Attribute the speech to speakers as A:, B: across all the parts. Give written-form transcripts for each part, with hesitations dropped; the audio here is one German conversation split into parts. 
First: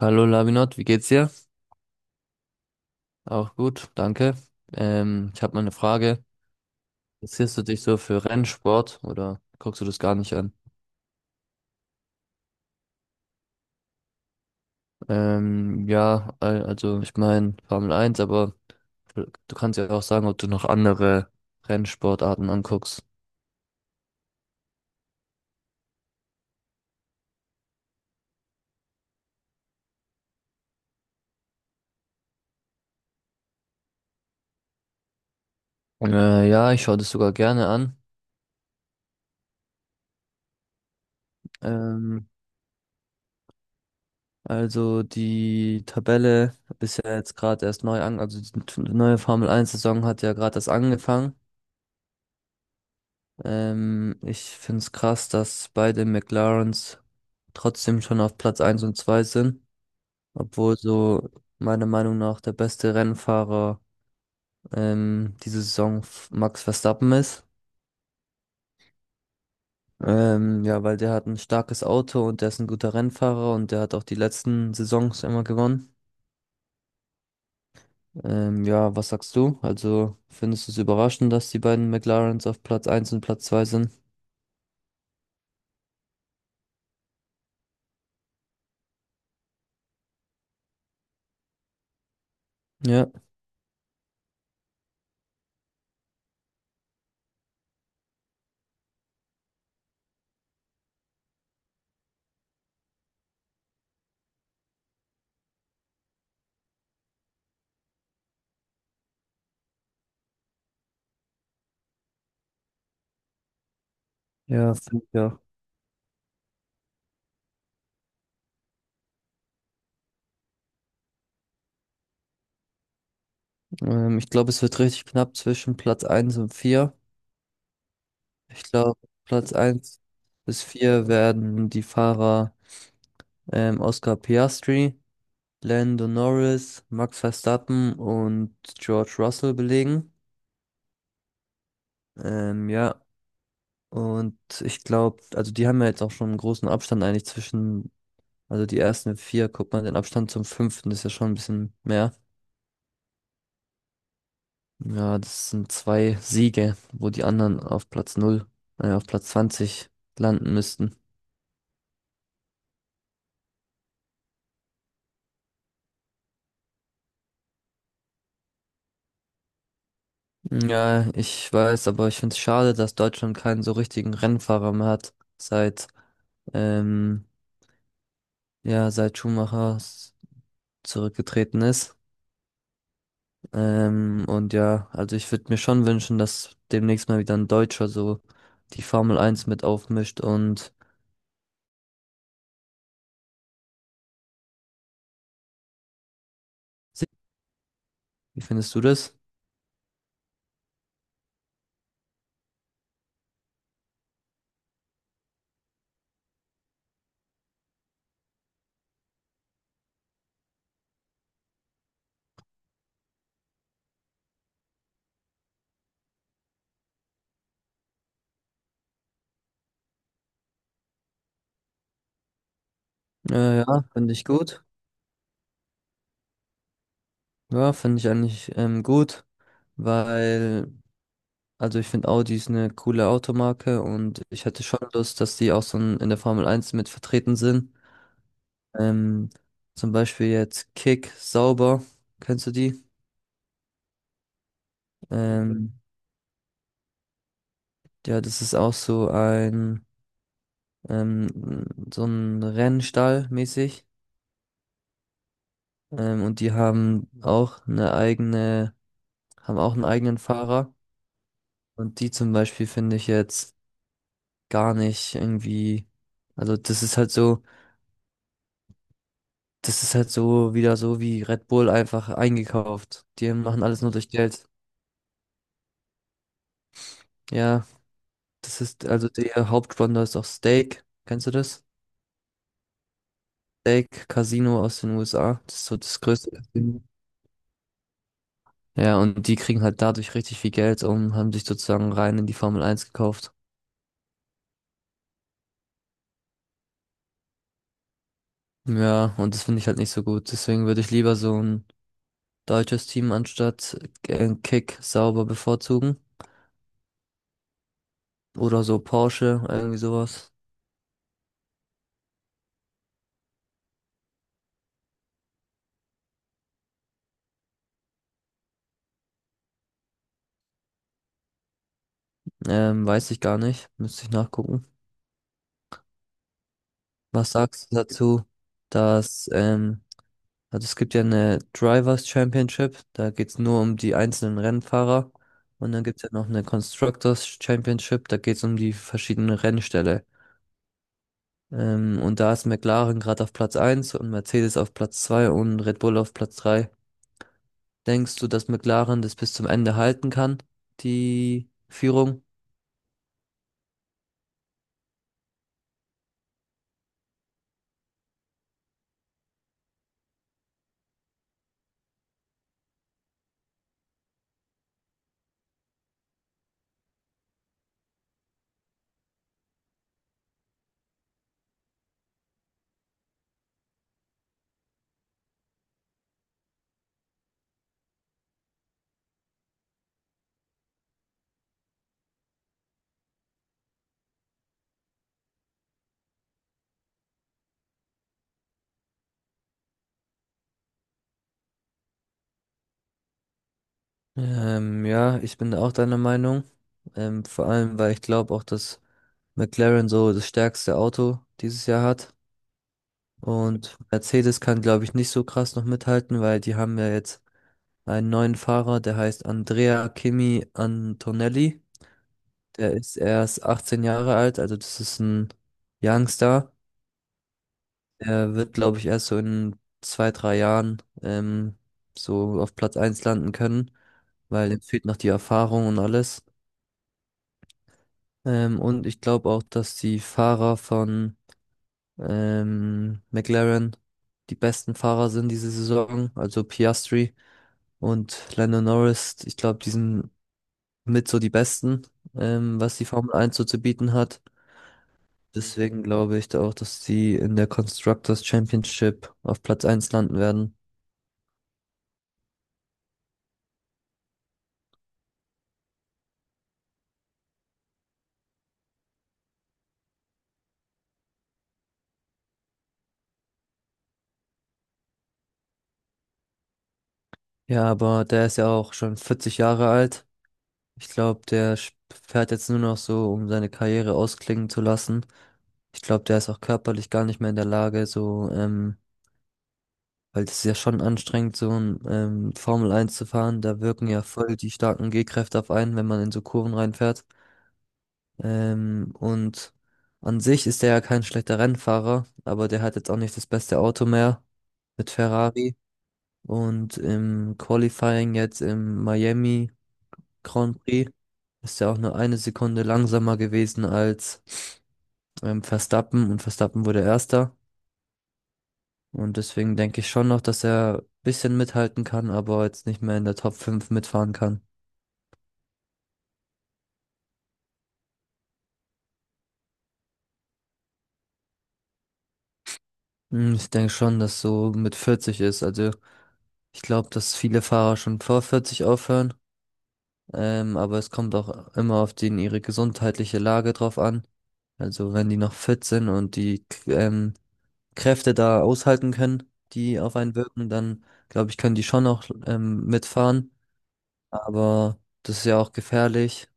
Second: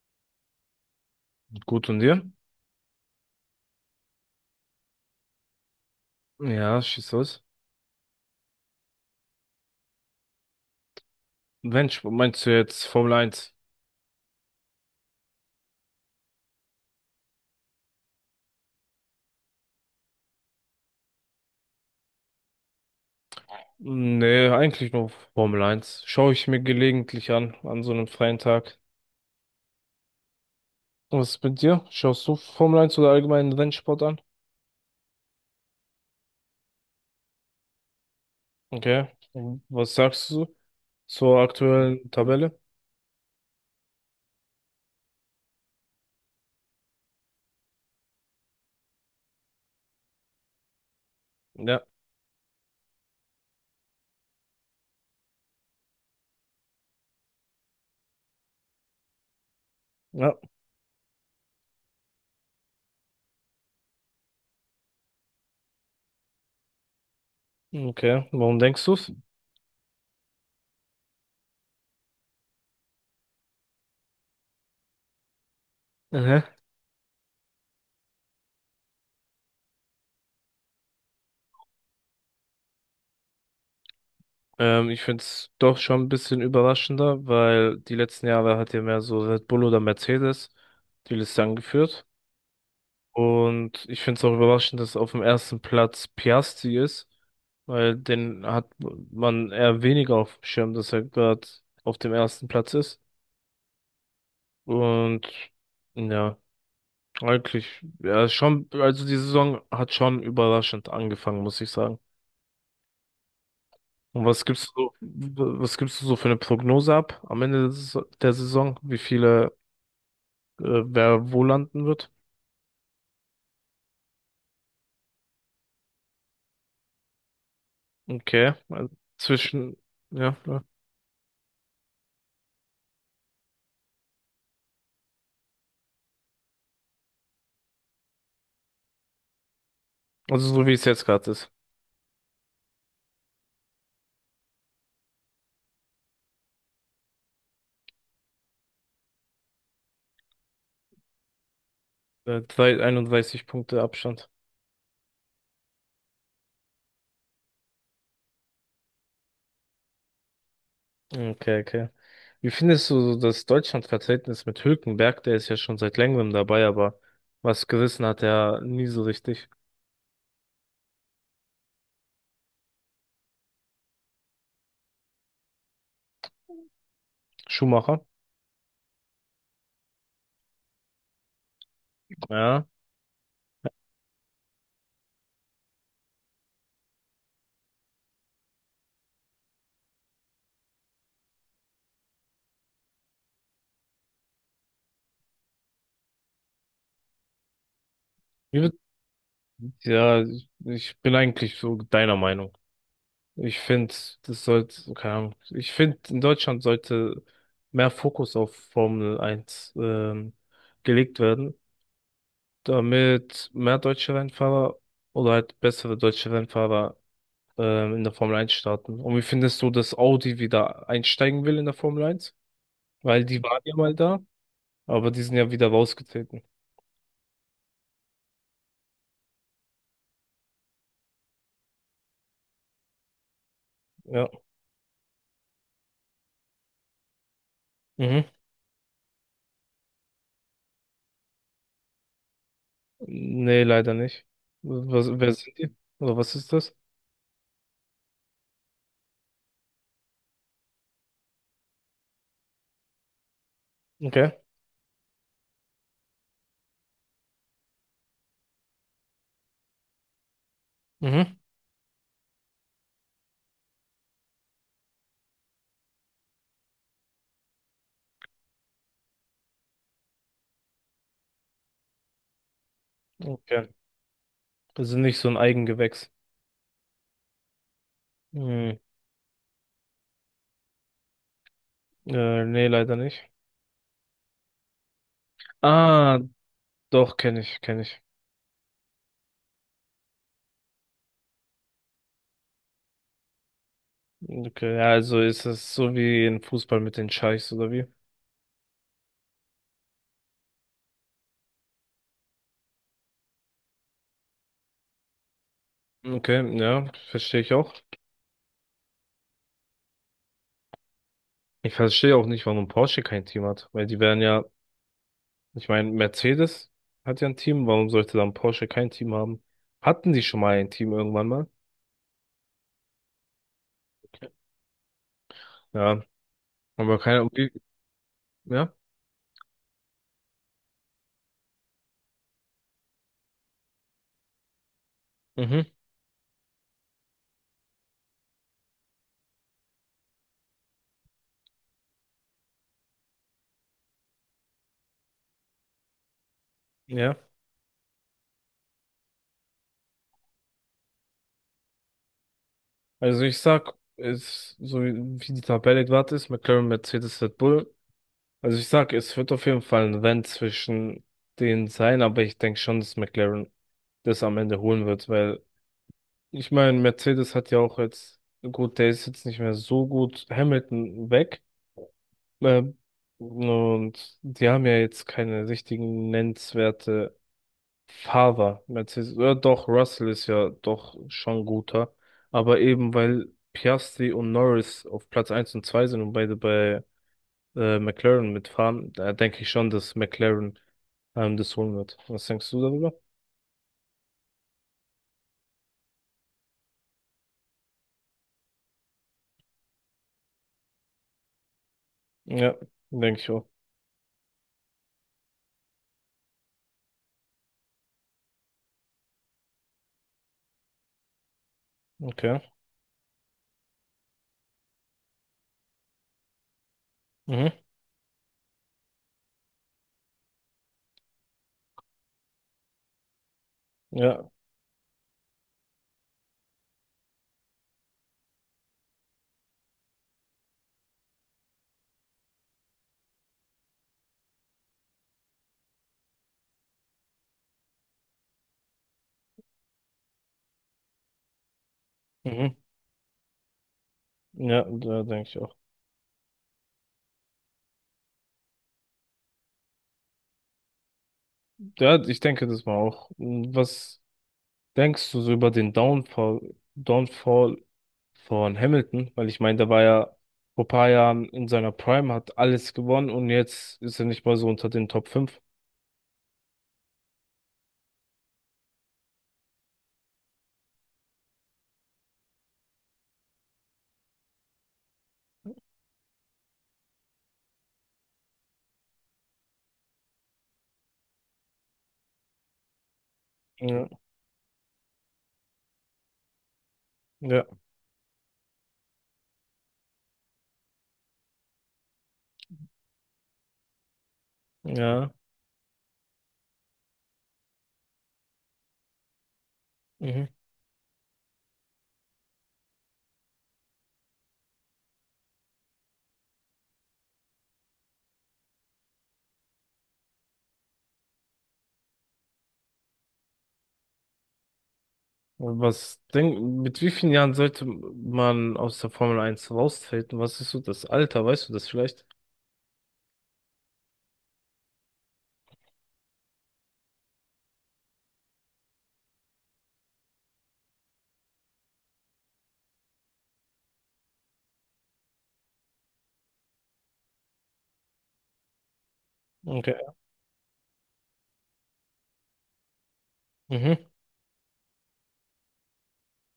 A: Hallo Lavinot, wie geht's dir?
B: Gut und dir?
A: Auch gut, danke. Ich habe mal eine Frage.
B: Ja, schieß los.
A: Interessierst du dich so für Rennsport oder guckst du das gar nicht an?
B: Mensch, meinst du jetzt Formel eins?
A: Ja, also ich meine Formel 1, aber du kannst ja auch sagen, ob du noch andere Rennsportarten anguckst.
B: Nee, eigentlich nur Formel eins. Schaue ich mir gelegentlich an, an so einem freien Tag. Was ist mit dir? Schaust du Formel eins oder allgemeinen Rennsport an?
A: Ja, ich schaue das sogar gerne an.
B: Okay. Und was sagst du zur aktuellen
A: Ähm,
B: Tabelle?
A: also die Tabelle ist ja jetzt gerade erst neu an, also die neue Formel 1 Saison hat ja gerade erst angefangen.
B: Ja.
A: Ich finde es krass, dass beide McLarens trotzdem schon auf Platz 1 und 2 sind,
B: Ja.
A: obwohl so meiner Meinung nach der beste Rennfahrer diese Saison Max Verstappen ist.
B: Okay. Warum denkst du's?
A: Ja, weil der hat ein starkes Auto und der ist ein guter Rennfahrer und der hat auch die letzten Saisons immer gewonnen.
B: Mhm.
A: Ja, was sagst du? Also findest du es überraschend, dass die beiden McLarens auf Platz eins und Platz 2 sind?
B: Ich find's doch schon ein bisschen überraschender, weil die letzten Jahre hat ja mehr so Red Bull oder Mercedes die Liste angeführt.
A: Ja,
B: Und ich finde es auch überraschend, dass auf dem ersten Platz Piastri ist, weil den hat man eher weniger auf dem Schirm, dass er gerade auf dem ersten Platz ist. Und ja, eigentlich, ja, ist schon, also die Saison hat schon überraschend angefangen, muss ich sagen. Und
A: ja, finde ich auch.
B: was gibst du so für eine Prognose ab am Ende der Saison? Wer wo landen wird?
A: Ich glaube, es wird richtig knapp zwischen Platz 1 und 4.
B: Okay,
A: Ich
B: also
A: glaube, Platz
B: zwischen,
A: eins
B: ja, ja.
A: bis 4 werden die Fahrer Oscar Piastri, Lando Norris, Max Verstappen und George Russell belegen.
B: Also so wie es jetzt gerade ist.
A: Ja, und ich glaube, also die haben ja jetzt auch schon einen großen Abstand eigentlich zwischen, also die ersten 4, guck mal, den Abstand zum 5. ist ja schon ein bisschen mehr.
B: 31 Punkte Abstand.
A: Ja, das sind zwei Siege, wo die anderen auf Platz 0, auf Platz 20 landen müssten.
B: Okay, okay. Wie findest du so das Deutschlandverhältnis mit Hülkenberg? Der ist ja schon seit längerem dabei, aber was gerissen hat er nie so richtig.
A: Ja, ich weiß, aber ich finde es schade, dass Deutschland keinen so richtigen Rennfahrer mehr hat, seit, ähm,
B: Schumacher?
A: ja, seit Schumacher zurückgetreten ist.
B: Ja.
A: Und ja, also ich würde mir schon wünschen, dass demnächst mal wieder ein Deutscher so die Formel 1 mit aufmischt und se- Wie
B: Wie
A: findest
B: wird-
A: du das?
B: Ja, ich bin eigentlich so deiner Meinung. Ich finde, das sollte, keine Ahnung, ich finde, in Deutschland sollte mehr Fokus auf Formel 1 gelegt werden, damit mehr deutsche Rennfahrer oder halt bessere deutsche Rennfahrer in der Formel eins starten. Und wie findest du, dass Audi wieder einsteigen will in der Formel eins? Weil die waren ja
A: Ja,
B: mal
A: finde
B: da,
A: ich gut.
B: aber die sind ja wieder rausgetreten.
A: Ja, finde ich eigentlich gut, weil. Also ich finde, Audi ist eine coole Automarke und
B: Ja.
A: ich hätte schon Lust, dass die auch so in der Formel Eins mit vertreten sind.
B: Mhm.
A: Ähm, Zum Beispiel jetzt Kick Sauber, kennst du die?
B: Nee, leider nicht. Wer sind die?
A: Ähm,
B: Oder was ist das?
A: ja, das ist auch ähm, so ein Rennstall mäßig.
B: Okay.
A: Und die haben haben auch einen eigenen Fahrer.
B: Mhm.
A: Und die zum Beispiel finde ich jetzt gar nicht irgendwie, also Das ist halt so wieder so wie Red Bull einfach eingekauft. Die machen
B: Okay.
A: alles nur durch Geld.
B: Das sind nicht so ein Eigengewächs.
A: Ja, das
B: Hm.
A: ist also der Hauptsponsor ist auch Stake. Kennst du das?
B: Nee, leider nicht.
A: Stake Casino aus den USA. Das ist so das
B: Ah,
A: größte Casino.
B: doch, kenne ich, kenne ich.
A: Ja, und die kriegen halt dadurch richtig viel Geld und haben sich sozusagen rein in die Formel Eins gekauft.
B: Okay, ja, also ist es so wie im Fußball mit den Scheichs oder wie?
A: Ja, und das finde ich halt nicht so gut. Deswegen würde ich lieber so ein deutsches Team anstatt Kick Sauber bevorzugen.
B: Okay, ja, verstehe ich auch.
A: Oder so Porsche, irgendwie sowas.
B: Ich verstehe auch nicht, warum Porsche kein Team hat, weil die wären ja. Ich meine, Mercedes hat ja ein Team, warum sollte dann Porsche kein Team haben? Hatten die schon mal ein Team irgendwann mal?
A: Weiß ich gar nicht. Müsste ich nachgucken.
B: Ja, aber keine,
A: Was sagst du dazu,
B: ja,
A: dass, also es gibt ja eine Drivers Championship, da geht's nur um die einzelnen Rennfahrer.
B: mhm,
A: Und dann gibt's ja noch eine Constructors Championship, da geht's um die verschiedenen Rennställe. Und da ist McLaren gerade auf Platz eins und Mercedes auf Platz 2 und Red Bull auf Platz 3.
B: ja.
A: Denkst du, dass McLaren das bis zum Ende halten kann, die Führung?
B: Also ich sag, es, so wie die Tabelle gerade ist, McLaren, Mercedes, Red Bull. Also ich sag, es wird auf jeden Fall ein Rennen zwischen denen sein, aber ich denke schon, dass McLaren das am Ende holen wird, weil ich meine, Mercedes hat ja auch jetzt, gut, der ist jetzt nicht mehr so gut, Hamilton weg. Ähm, und die haben ja jetzt keine richtigen nennenswerte Fahrer. Mercedes, ja, doch, Russell ist ja doch schon guter. Aber eben weil Piastri und Norris auf Platz eins und 2 sind und beide bei McLaren mitfahren, da denke ich schon, dass McLaren das holen wird. Was denkst du darüber?
A: Ja, ich bin auch deiner Meinung. Vor allem, weil ich glaube auch, dass McLaren so das stärkste Auto dieses Jahr hat.
B: Ja, denke ich auch.
A: Und Mercedes kann, glaube ich, nicht so krass noch mithalten, weil die haben ja jetzt einen neuen Fahrer, der heißt Andrea Kimi Antonelli.
B: Okay.
A: Der ist erst 18 Jahre alt, also das ist ein Youngster.
B: Mhm.
A: Er wird, glaube ich, erst so in zwei, drei Jahren so auf Platz eins landen können,
B: Ja.
A: weil ihm fehlt noch die Erfahrung und alles. Und ich glaube auch, dass die Fahrer von McLaren die besten Fahrer sind diese Saison. Also Piastri und Lando Norris. Ich glaube, die sind mit so die besten,
B: Mhm.
A: was die Formel 1 so zu bieten hat.
B: Ja, da denke ich auch.
A: Deswegen glaube ich da auch, dass die in der Constructors Championship auf Platz eins landen werden.
B: Ja, ich denke das mal auch. Was Denkst du so über den Downfall von Hamilton? Weil ich meine, der war ja vor ein paar Jahren in seiner Prime, hat alles gewonnen und jetzt ist er nicht mal so unter den Top fünf.
A: Ja, aber der ist ja auch schon 40 Jahre alt. Ich glaube, der fährt jetzt nur noch so, um seine Karriere ausklingen zu lassen. Ich glaube, der ist auch körperlich gar nicht mehr in der Lage, so, weil das ist ja schon anstrengend, so ein Formel 1 zu fahren. Da wirken
B: Ja,
A: ja voll die starken G-Kräfte auf einen, wenn man in so Kurven reinfährt.
B: ja,
A: Und an sich ist der ja kein schlechter Rennfahrer, aber der hat jetzt auch nicht das beste Auto mehr mit
B: ja.
A: Ferrari. Und im Qualifying jetzt in Miami
B: Mhm.
A: Grand Prix ist ja auch nur eine Sekunde langsamer gewesen als Verstappen und Verstappen wurde Erster. Und deswegen denke ich schon noch, dass er ein bisschen mithalten kann, aber jetzt nicht mehr in der Top 5 mitfahren kann.
B: Mit wie vielen Jahren sollte man aus der Formel eins raustreten? Was ist so das Alter? Weißt du das vielleicht?
A: Hm, ich denke schon, dass so mit 40 ist. Also ich glaube, dass viele Fahrer schon vor 40 aufhören. Aber es kommt auch immer auf den ihre gesundheitliche Lage drauf an. Also wenn die noch fit sind und die Kräfte da aushalten können,
B: Okay.
A: die auf einen wirken, dann glaube ich, können die schon auch mitfahren.
B: Mhm.
A: Aber das ist ja auch gefährlich,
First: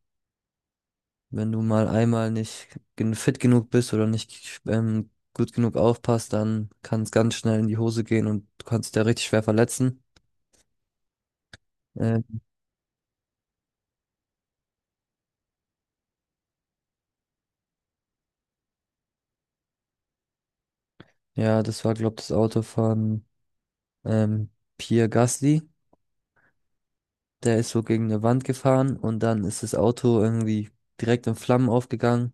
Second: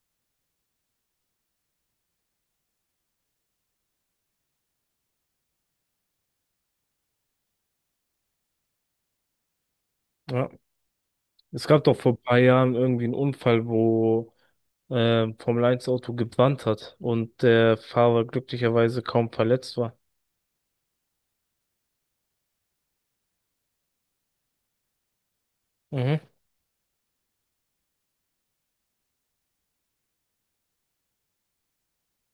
A: wenn du mal einmal nicht fit genug bist oder nicht gut genug aufpasst, dann kann es ganz schnell in die Hose gehen und du kannst dich da richtig schwer verletzen.
B: Ja. Es gab doch vor ein paar
A: Ähm,
B: Jahren irgendwie einen Unfall, wo Formel eins Auto gebrannt hat und der Fahrer glücklicherweise kaum verletzt war.
A: ja, das war, glaube ich, das Auto von ähm, Pierre Gasly.
B: Mhm.
A: Der ist so gegen eine Wand gefahren und dann ist das Auto irgendwie direkt in Flammen aufgegangen.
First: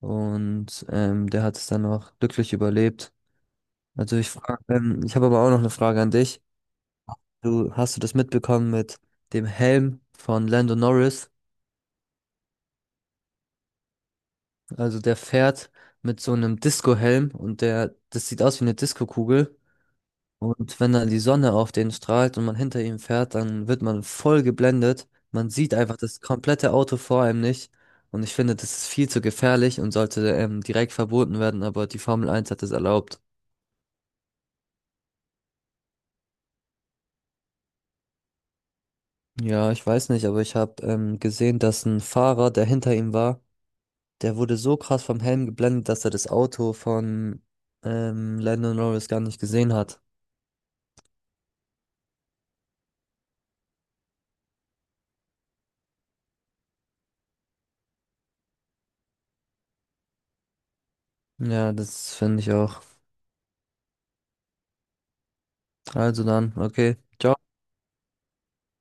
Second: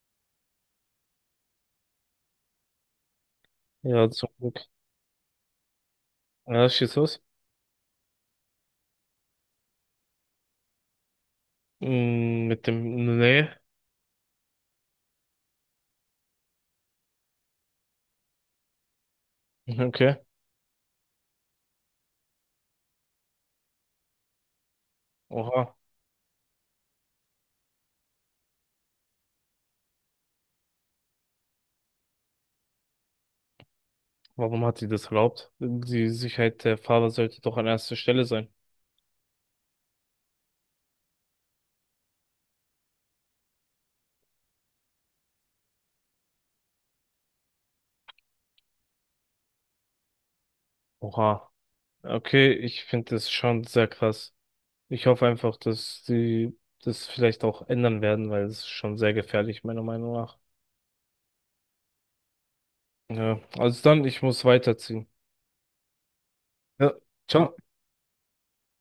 A: Und der hat es dann noch glücklich überlebt.
B: Ja, zum Glück.
A: Ich habe aber auch noch eine Frage an dich.
B: Ja, schieß los.
A: Du hast du das mitbekommen mit dem Helm von Lando Norris?
B: Mm, mit dem, nee,
A: Also der fährt mit so einem Disco-Helm und das sieht aus wie eine Disco-Kugel.
B: okay.
A: Und wenn dann die Sonne auf den strahlt und man hinter ihm fährt, dann wird man voll geblendet. Man
B: Oha,
A: sieht einfach das komplette Auto vor einem nicht. Und ich finde, das ist viel zu gefährlich und sollte direkt verboten werden, aber die Formel Eins hat es erlaubt.
B: warum hat sie das erlaubt? Die Sicherheit der Fahrer sollte doch an erster Stelle sein.
A: Ja, ich weiß nicht, aber ich habe gesehen, dass ein Fahrer, der hinter ihm war, der wurde so krass vom Helm geblendet, dass er das Auto von Lando Norris gar nicht gesehen hat.
B: Oha, okay, ich finde das schon sehr krass. Ich hoffe einfach, dass sie das vielleicht auch ändern werden, weil es ist schon sehr gefährlich, meiner Meinung nach.
A: Ja, das finde ich auch.
B: Ja, also dann, ich muss weiterziehen.
A: Also dann,
B: Ja,
A: okay.
B: ciao.